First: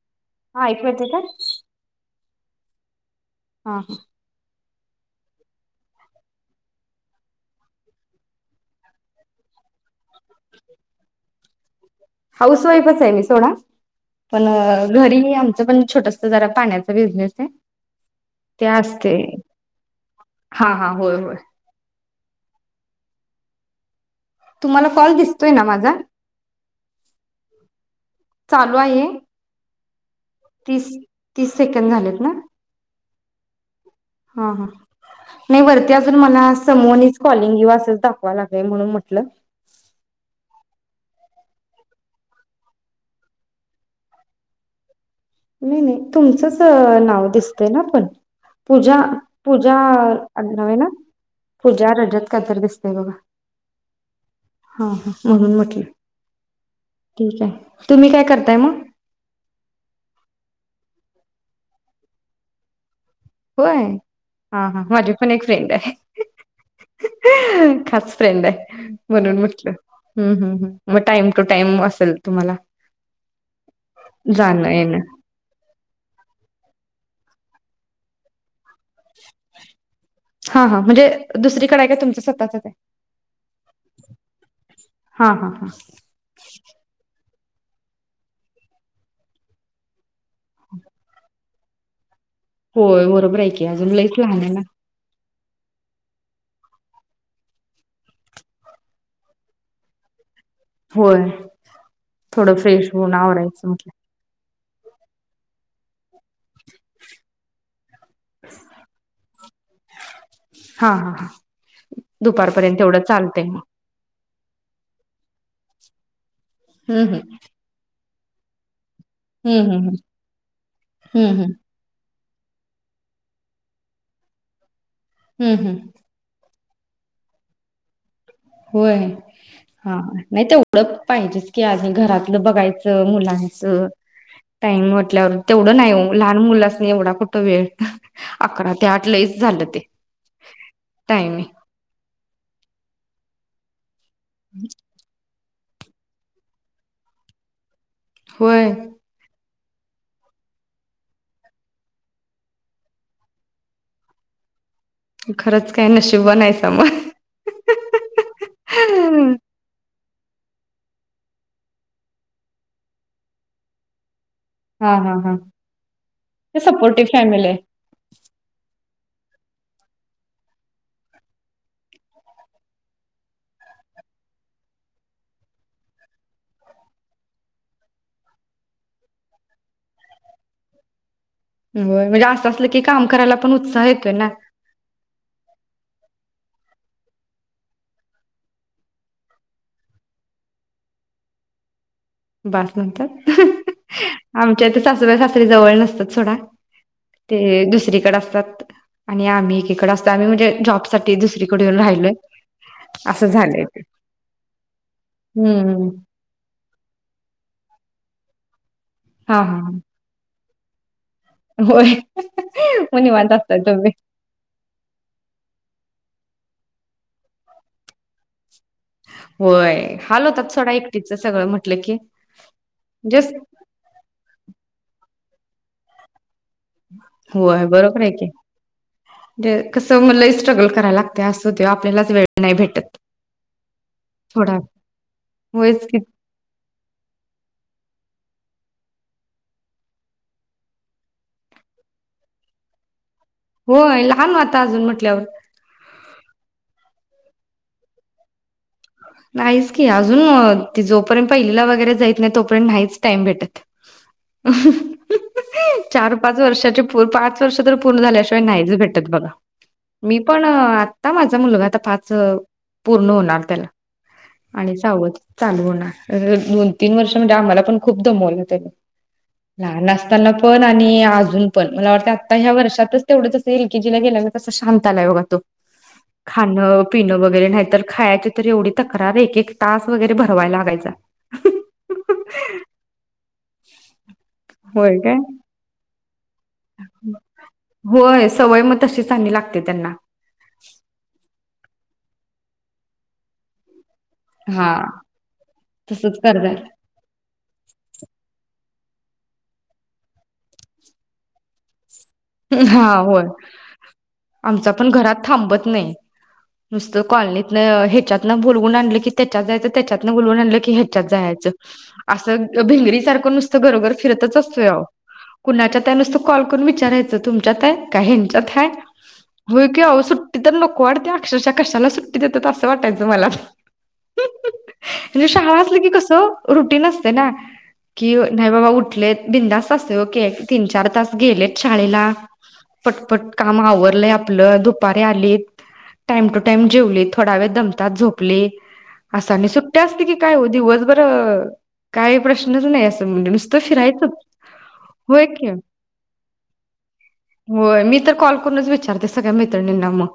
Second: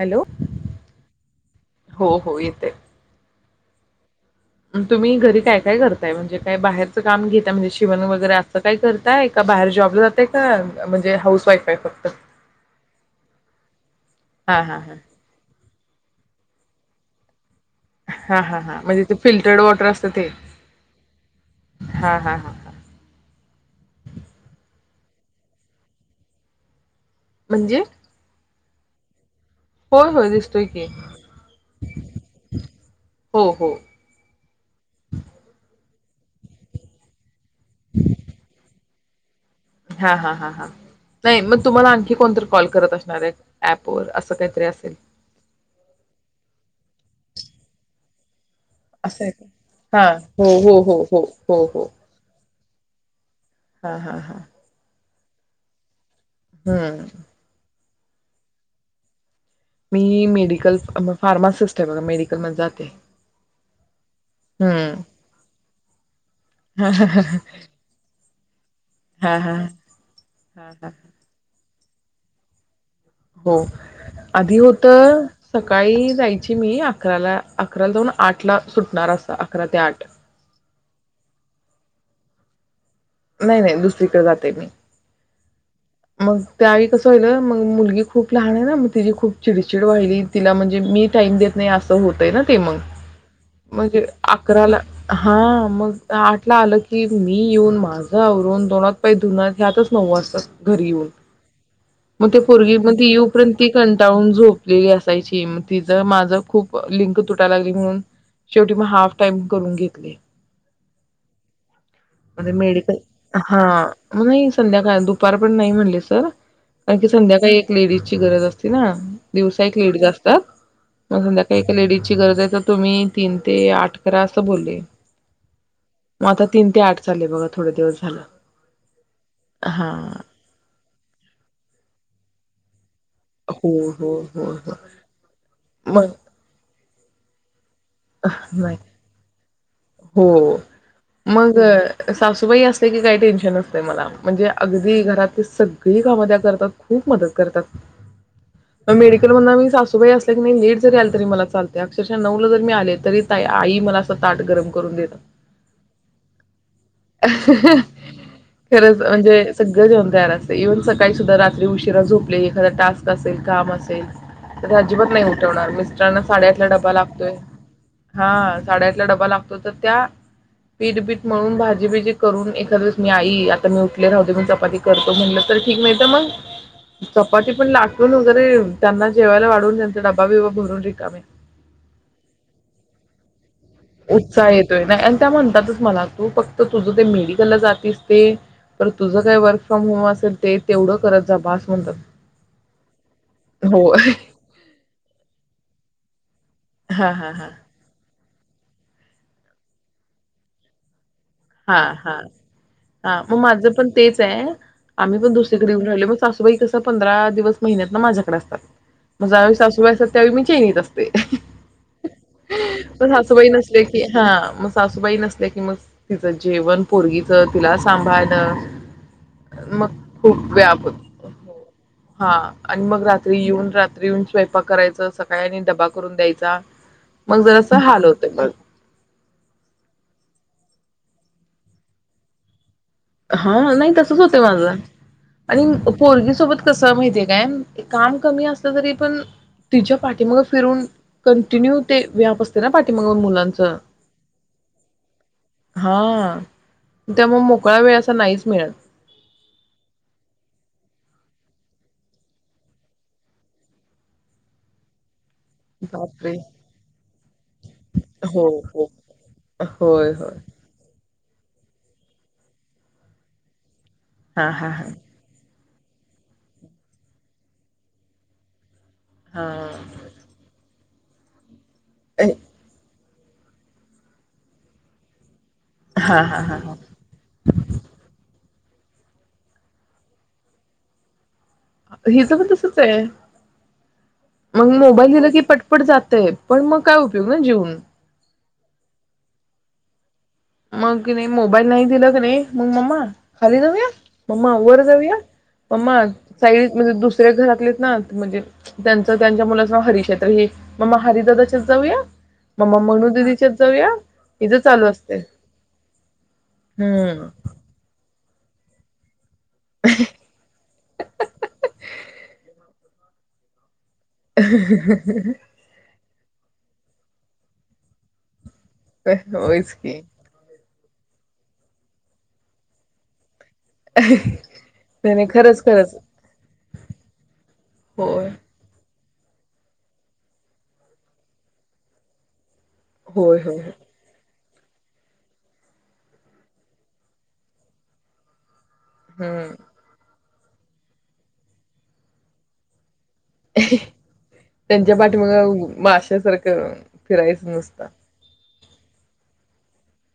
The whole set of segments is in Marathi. हॅलो हा ऐकू येते का? हो हो येत [inaudible] हा हा तुम्ही घरी काय काय करताय म्हणजे काय बाहेरचं काम घेता म्हणजे शिवण वगैरे असं काय करताय का बाहेर जॉब - फक्त? हाऊस वाईफच आहे मी सोडा पण हा हा हा घरी आमच पण छोटस जरा पाण्याचा बिझनेस ए हा हा हा म्हणजे ते फिल्टर्ड वॉटर असत ते हा हा होय होय हा हा हा तुम्हाला कॉल दिसतोय ना माझा म्हणजे चालू आहे. होय होय दिसतोय की तीस तीस सेकंड झालेत ना हो हो हा हा नाही वरती अजून मला समोनीच कॉलिंग यो असच दाखवाय लागलया म्हणून म्हणलं हलं [unintelligible] हा, हा, हा, हा, नाही मग तुम्हाला आणखी कोणतरी कॉल करत असणारये ऍप व असं काहीतरी असेल. नाय नाह्य तुमचंच नाव दिसतय ना पण? पूजा असं आहे का? पूजा हा हो नाव य हो ना हो हो हो हो पूजा रजत काय तर दिस कय [unintelligible] बघा हा, हा, हा. हा म्हणून म्हटले. हा तुम्ही काय करताय म? मी मेडिकल फार्मासिस्ट बघा मेडिकल मध्ये जातेय. होय हा, हा, माझी पण एक फ्रेंडय. ह, ह, ह फ्रेंडय म्हणून म्हटलं हम, हम, हा हम, हा म टाइम टू टाइम अस तल तुम्हाला हो आधी जाणं होत येणं. सकाळी जायची मी अकराला अकराला जाऊन आठला हा हा म्हणजे दुसरीकड का तुमच स तचचय [unintelligible] व्हय व्हय दुसरीकडे जातोय मी हा हा हा मग त्यावेळी कसं होईल मग मुलगी खूप लहान आहे ना मग तिची खूप चिडचिड व्हायली तिला म्हणजे मी टाईम देत नाय असं होतय ना ते मग होय बरोबर की अजून म्हणजे लईच लहानय ना. अकराला हा मग आठला आलं की मी येऊन माझं आवरून तोंड हात पाय धुऊन ह्यातच नऊ वाजतातं. घरी येऊन होय मग ती थोडं पोरगी फ्रेश म होऊन येऊपर्यंत आवरायचं ती म्हटलं. कंटाळून झोप डी घासायची म तिचं माझं खूपच लिंक तुटाय लागली म्हणुन शेवटी म हाप टाइम करुन घेतले, हा हा हा म ते दुपारपर्यंत मेडिकल तेवढं चालतंय मग. हा. नाही संध्याकाळी अदुक दुपारपर्यंत नाय म्हणले सर. कारण की हम्म संध्याकाळी एक लेडीजची गरज असती ना हम्म दिवसा एक हम्म लेडीज् असतात, मग हम्म हम्म हम्म संध्याकाळी एक लेडीची गरज आहे तर तुम्ही तीन ते आठ करा असं बोले. हम्म हम्म तीन ते आठ चाललंय बघा थोड दिवस झालं. होय हा नाही ते ओळख पाहिजेच की आज घरातलं बघायच हो मुलाचं हो हो हो टाइम वाटल्यावर तेवढं नाही मग ओ लहान मुलांसनी एवढा कुठं वेळ अकरा नाही ते आठ लईच झालं. ते हो म टायमिंग सासूबाई असल्या की काही टेन्शन नसतंय मला म्हणजे अगदी घरात ती सगळी कामं त्या करतात खूप मदत करतात. होय म मेडीकलमधंन आम्ही सासूबाई असला की नाही लेट जरी आलं तरी मला चालतय. अक्षरशः नऊ ला जर मी आले तरी ताई आई मला असं ताट गरम करुन देतात खरंच काय नशिबवान हायसा मग खरच म्हणजे सगळं जा तयार असतयं येऊन सकाळी सुद्धा रात्री उशिरा झोपले एखादा टास्क असेल काम असेल तर हा अजिबात हा नाही हा उठवणार मिस्टरांना ते साडेआठला डब्बा सपोर्टिव्ह लागतोय फॅमिली आहे. हा साडेआठ तिला डबा लाग तर त्या पीठ बीठ मळून भाजीबीजी करून एखाद दिवस मी आई आता मी उठले राहु दे मी चपाती करतो म्हटलं तर ठीक नाहीत मग चपाती पण लाटून वगैरे त्यांना जेवायला वाढवून त्यांचा डबा बिबा भरून रिकाम्या व्हय म्हणजे असं असलं की काम करायला पण उत्साह येतोय ना उत्साह येतोय नाही आणि त्या म्हणतात चं म्हणा तू फक्त तुझं ते मेडिकलला जातेस ते तर तुझं काय वर्क फ्रॉम होम असेल ते तेवढं करत जा बास म्हणतात. बास म्हतात, हो आमच्या इथ सासुबाय सासरे जवळ नसत तो सोडा हां हां हां ते दुसरीकडे असतात. आणि आम्ही एकेकड असतो आम्ही म्हणजे जॉबसाठी दुसरीकडे हा येऊन राहिलोय हा हा असं मग झालंय माझं ते. पण तेच आहे आम्ही पण दुसरीकडे येऊन हम्म राहिल मग सासूबाई कसं पण पंधरा दिवस महिन्यात ना माझ्याकडे असतात. म हा ज्यावेळी हा सासूबाय असात त्यावेळी मी होय मग [unintelligible] म निवांत सासूबाई असताय नसले तुम्ही. की हा मग सासूबाई नसले की मग जेवण पोरगीच तिला सांभाळणं. मग होय हाल खूप होतात सोडा व्याप होत एकटीच सगळं म्हटलं की हा आणि मग जस्ट रात्री येऊन रात्री येऊन स्वयंपाक करायच स काय नाही डब्बा करून द्यायच होय बरोबर आहे की मग ते कस म लई स्ट्रगल कर कराय लागतय अस होतंय आपल्यालाच वेळ नाही भेटत. हा नाही तसच होतय थोडा माझं आणि होयच की पोरगी सोबत कसं माहितीये काय? काम कमी असलं तरी पण तिच्या पाठीमाग फिरून कंटिन्यू ते व्याप असते ना पाठीमा होय लहान होता अजून म्हटल्यावर हा त्यामुळे म मोकळा वेळ असा नाहीच मिळत. नाहीच की अजून ती जोपर्यंत पहिलीला वगैरे जाईत नाही तोपर्यंत नाहीच टाईम भेटत. चार, बापरे पाच वर्षाचे पाच वर्ष तर पूर्ण झाल्याशिवाय हो नाहीच हो. भेटत बघा होय मी होय पण आता माझा मुलगा आता पाच पूर्ण होणार त्याला हा हा आणि हा सावध चालू होणार. अ दोन, तीन वर्ष म्हणजे आम्हाला पण खूप दमवलं त्यांनी. हा लहान असताना पण आणि आणि अजून पण मला वाटतं ए, आता ह्या वर्षातच तेवढंच असतंय ए ल के जिला गेल्यावर कसं शांत आलाय बघा तो. हा हा खाण हा हा पिणं वगैरे नाही तर खायचे तरी एवढ तक्रार एक-एक तास वगैरे भरवाय लागायचा. हिज पण तसच आहे. मग होय मोबाईल काय दिेला की पटपट जातय पण मग काय उपयोग ना जेवून. होय सवय मग तशी चांगली लागते त्यांना. मंग कनी मोबाईल नाही दिल कनी मग मम्मा खाली जाऊया मम्मा हा वर जाऊया, मम्मा तसच करतात साईडीत म्हणजे दुसऱ्या घरातलेत ना म्हणजे त्यांच त्यांच्या मुलाचं नाव हरीश ये तर हे मम्मा हरि दादाच्यात जाऊया. मम्मा हा मनू होय दिदीच्याच जाऊया हिज आमचा चालू पण घरात असते थांबत नाई नुसत हम्म कॉलनीतन हे त्यातन भुलऊन आणल की त्याच्यात जायच त्याच्यातन बोलवून आणल की ह्याच्यात जायाच अस भिंगरी सारख नुसत गरगर फिरतच आसतोय आहो कुणाच्यात हाय नुसत कॉल करून विचा [unintelligible] तो तुमच्यात हाय? का हयांच्यात हाय? होय की आहो सुट्टी तर नक कॉड त्या अक्षरशच्या कशाला सुट्टी देतात अस वाटायच मला नाही नाही म्हणजे शाळा खरंच असली की खरंच कस रुटीन असते ना कि होय नाय बाबा उठलेत बिंदास अस ओक [unintelligible] तीन चार तास गेलेच शाळेला पटपट होय होय काम होय. आवरलय आप मुलं दुपारी आली टाइम टू टाइम जेवली थोडा वेळ दमतात झोपली. अस आणि हम्म सुट्ट्या असते की, काय हो दिवस बर काही प्रश्नच नाही अस त्यांच्या होय की पाठीमाग माश्या सारख होय मी तर कॉल करूनच विचारते सगळ्या मैत्रिणींना मग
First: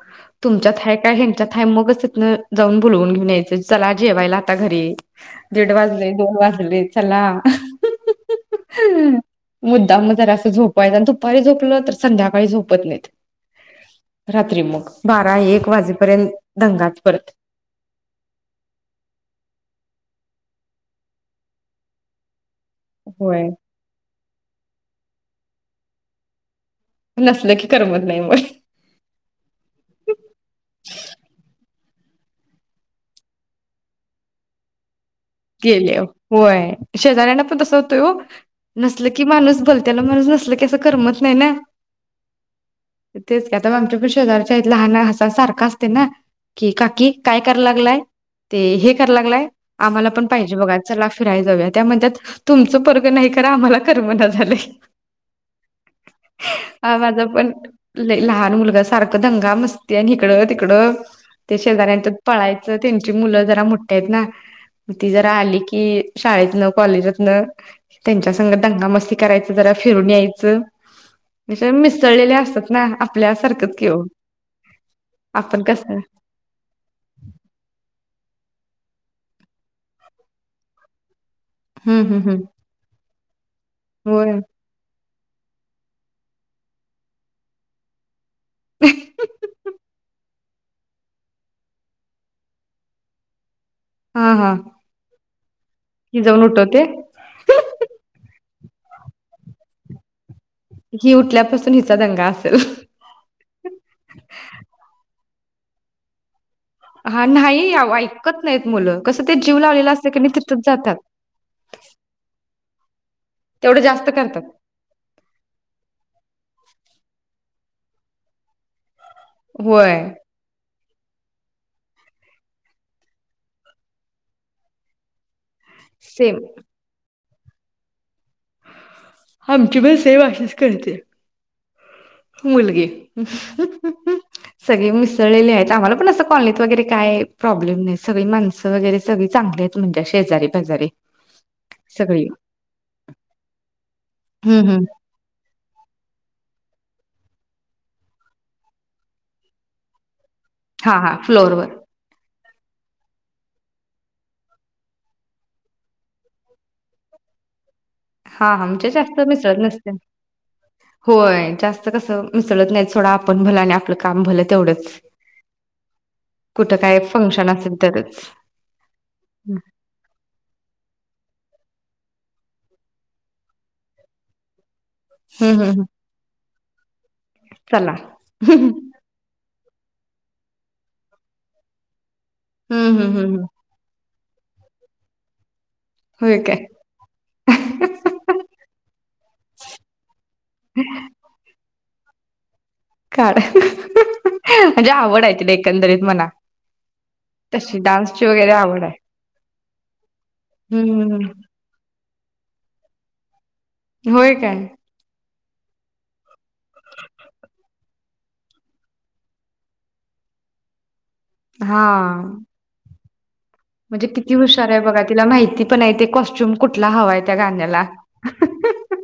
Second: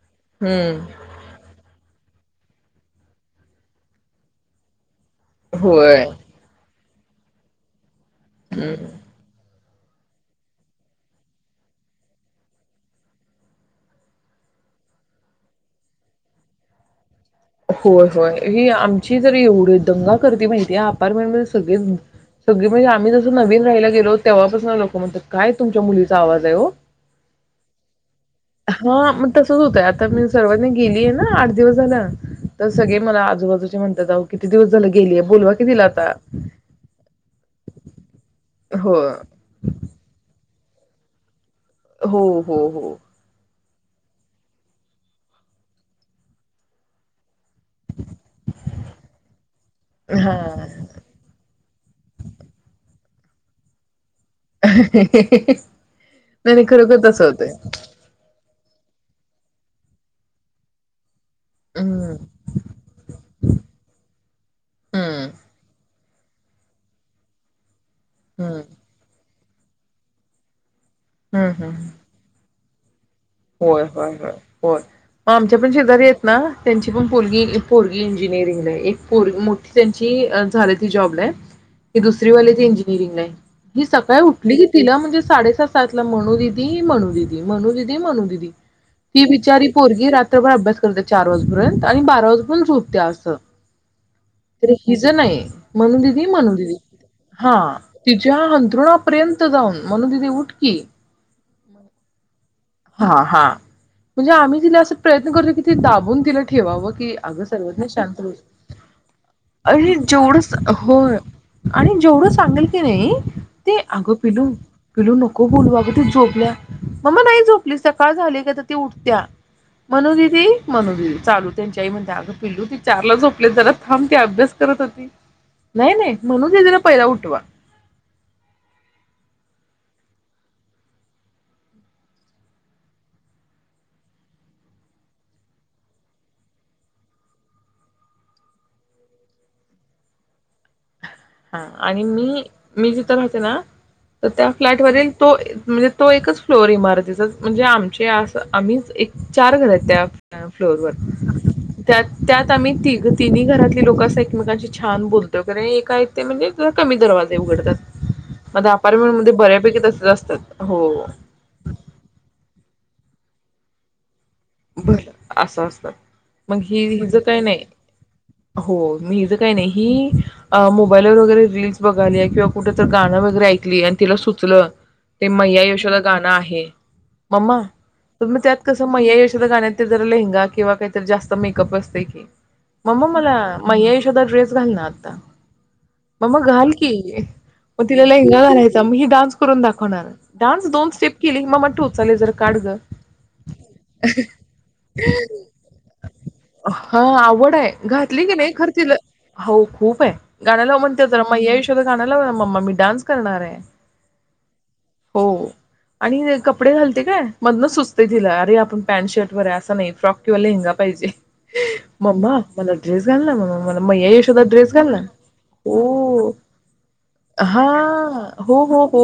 तुमच्या हाय हम्म काय ह्याच्यात हाय मगच हं जाऊन बोलवून घेऊन यायचय चला जेवायला आता घरी दीड होय वाजले दोन वाजले चला [inaudible] मुद्दाम मग जरास झोपव्हायचं [unintelligible] दुपारी झोपल तर संध्याकाळी झोपत नाहीत रात्री मग बारा एक वाजेपर्यंत दंगाच परत होय होय ही आमची तर एवढी दंगा करती माहितीये अपार्टमेंट मध्ये सगळे सगळी म्हणजे आम्ही जस होय नवीन राहायला गेलोत तेव्हापासून लोक म्हणतात काय तुमच्या मुलीचा आवाज आहे ओ नसलं की करमत नाही मग हा म तसच होतंय आता मी सर्वांनी गेलीय ना आठ दिवस झाला. तर सगळे मला आजूबाजूचे म्हणतात अहो किती दिवस झाल गेले होय शेजऱ्यांना पण तस होतय ओ हो नसल की माणूस भलत्याला माणूस नसल की, करमत नाही ना हो हो हो ते आता आमच्याप शेजारच्या लहान हसा सारखं असते ना की काकी काय करा लागलाय ते हे करा लागलाय आम्हाला पण हा पाहिजे बघा चला फिरायला जाऊ त्या म्हणतात तुमच पोर ग नाही खरं आम्हाला करमना झालंय नाही नाही हा खरोखर माझा तसं पण होतय. लय लहान मुलगा सारखं दंगा मस्ती आणि हीकडं तिकडं ते शेजाऱ्यांच्या हम्म पळायचं त्यांची मुलं जरा मोठ आहेत ना ती हम्म जरा आली कि शाळेत न कॉलेजातन त्यांच्या संघ हम्म दंगा मस्ती करायची जरा फिरून यायचं हम्म हम्म मिसळलेले असतात. नाही होय, होय, होय, होय मग आमच्या आपण पण कसं शेजारी आहेत ना त्यांची पण पोरगी इंजिनियरिंग आहे, एक पोरगी मोठी त्यांची झाली ती जॉबला की हम्म हम्म दुसरी हम्म वाले ते इंजिनिअरिंगला आहे. ही सकाळी होय उठली की तिला म्हणजे साडेसात सातला मनूदीदी, मनूदिदी, मनुदिदी, मनुदिदी ती बिचारी पोरगी अभ्यास करत चार वाजपर्यंत आणि बारा वाजेपर्यंत झोपतीया असं हा हा त हि ज नाही ही मनूदिदी, जाऊन मनूदिदी उठवते हा तिच्या हाण तृणापर्यंत जाऊन मनू दीदी उठ की ही उठल्यापासून त हिचा दंगा हा, हा म्हणजे आम्ही तिला असं प्रयत्न करतोय कि दाबून तिला ठेवाव की हा अग नाही सर्वज्ञा आवो शांत ऐकत नाहीत बस मुलं कसं ते जीव लावलेला आणि असतं की नाही तिथंच जेवढं जातात होय आणि जेवढं सांगेल ते नाही ते तेवढं जास्त अगं पिलू करतात पिलू नको बोलू अगं ते झोपल्या. मम्मा नाही झोप आपली सकाळ झाली का ती उठ त्या होय मनुदिदी, मनुदिदी चालू त्यांच्या आई म्हणजे अगं पिल्लू त चारला झोपले जरा थांब ते अभ्यास करत होती. नाही नाही सेम मनू दीदी ला पहिला उठवा. आमची पण सेम अशीच करत्या मुलगी ह ह ह ह सगळे मिसळलेले आहेत आम्हाला पण असं कॉलनीत वगैरे काय प्रॉब्लेम नाही सगळी माणसं वगैरे सगळी चांगली आहेत म्हणजे शेजारी पाजारी हा आणि सगळी मी मी जिथ राहते ना तर त्या हम्म हम्म फ्लॅटवरील तो म्हणजे तो एकच फ्लोर इमार च म्हणजे आमचे आम्हीच एक चार घर आहेत त्या फ्लोर वर हा हा फ्लोअरवर त्या, त्या आम्ही तिघ तिन्ही घरातले लोक असं एकमेकांशी छान बोलतो कार एकाय ते म्हणजे कमी दरवाजे उघडतात. हा मग आमच्यात अपार्टमेंट जास्त मध्ये मिसळत बऱ्यापैकी नसते तसेच असतात हो होय जास्त कस मिसळत नाहीच. थोड आपण भल आणि आपलं काम भलं तेवढंच बर अस असत मग कुठं काय हिच काही फंक्शन नाही असेल तरच हो हिच काही हम्म नाही ही मोबालवर वैगेरे रील बघाली किंवा कुठे तर गाणं वगैरे ऐकली आणि तिला सुचलं ते हम्म मय्या हम्म यशोदा गाणं आहे. मम्मा चला तुम्ही त्यात हम्म कसं म यश कुठ गाण्यात ते जरा लेहंगा किंवा काहीत जास्त मेकअप असते की हम्म मम्मा हम्म मला हम्म म यश एखादा ड्रेस घाल ना आता. होय मम्मा काय घाल की मग तिला लेहंगा घालायचा ही डान्स करून दाखवणार डान्स दोन स्टेप केली मम्मा तू चले ये जरा काढ गं. काढ. म्हणजे आवड आहे तिला एकंदरीत म्हणा हा आवड आहे तशी घातली डान्सची की वगैरे नाही खर आवड आहे. तिला हो खूप हे गाण्याला म्हणते तर हम्म मैया यशोदा गाणं लाव न मम्मा मी डान्स करणार आहे. होय काय. हो आणि कप कपडे घालते काय मधनं सुस् येते तिला अरे आपण पॅन्ट शर्ट वैगेरे अस नाही फ्रॉक किंवा लेहंगा पाहिजे. हा "मम्मा, मला ड्रेस घालना मम्मा मला म्हणजे मैया किती यशोदा हुशार ड्रेस आहे घाल बघा ना तिला माहिती पण आहे ते ओ कॉस्ट्युम कुठला हवाय त्या हा गाण्याला हो हो हो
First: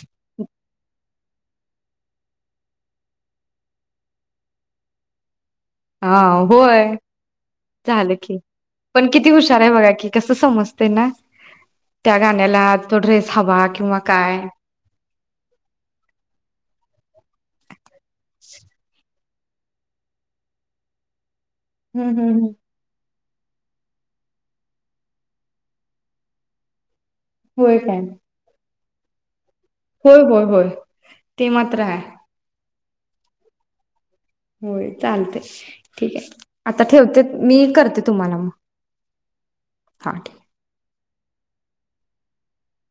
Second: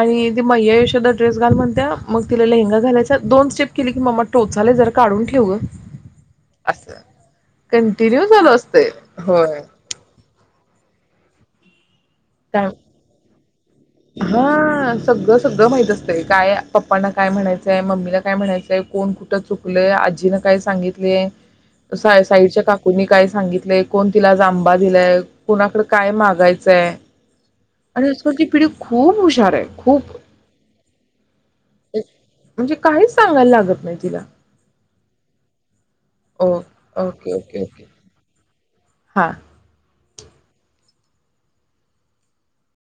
आणि ते मैया यशोदा ड्रेस घाल म्हणत्या मग तिला लेहेंगा घालायचा दोन स्टेप केली की म्मा टोचाले जर काढून ठेव ग. हा होय झालं कंटिन्यू की चालू असतंय. पण किती हुशार होय. आहे बघा कि कसं समजते ना. त्या गाण्याला काय तो ड्रेस हवा किंवा काय हम्म हा सगळं सगळं माहित असतंय काय पप्पांना काय म्हणायचंय मम्मीला काय म्हणायचंय कोण कुठ कोण कुठ चुकलं आजीनं काय सांगितलीय. साई हम्म हम्म. साईच्या काकूंनी काय सांगितलंय कोण तिला जांबा दिलाय कोणाकडे काय मागायचंय होय काय आणि सो ती पीढी खूप हुशार आहे. खूप होय होय होय ते मात्र हाय. म्हणजे काहीच सांगायला लागत नाही तिला. होय चालतय. ठीक आहे ओ आता ठेवते ओके ओके मी ओके करते तुम्हाला मग हा हां ठीक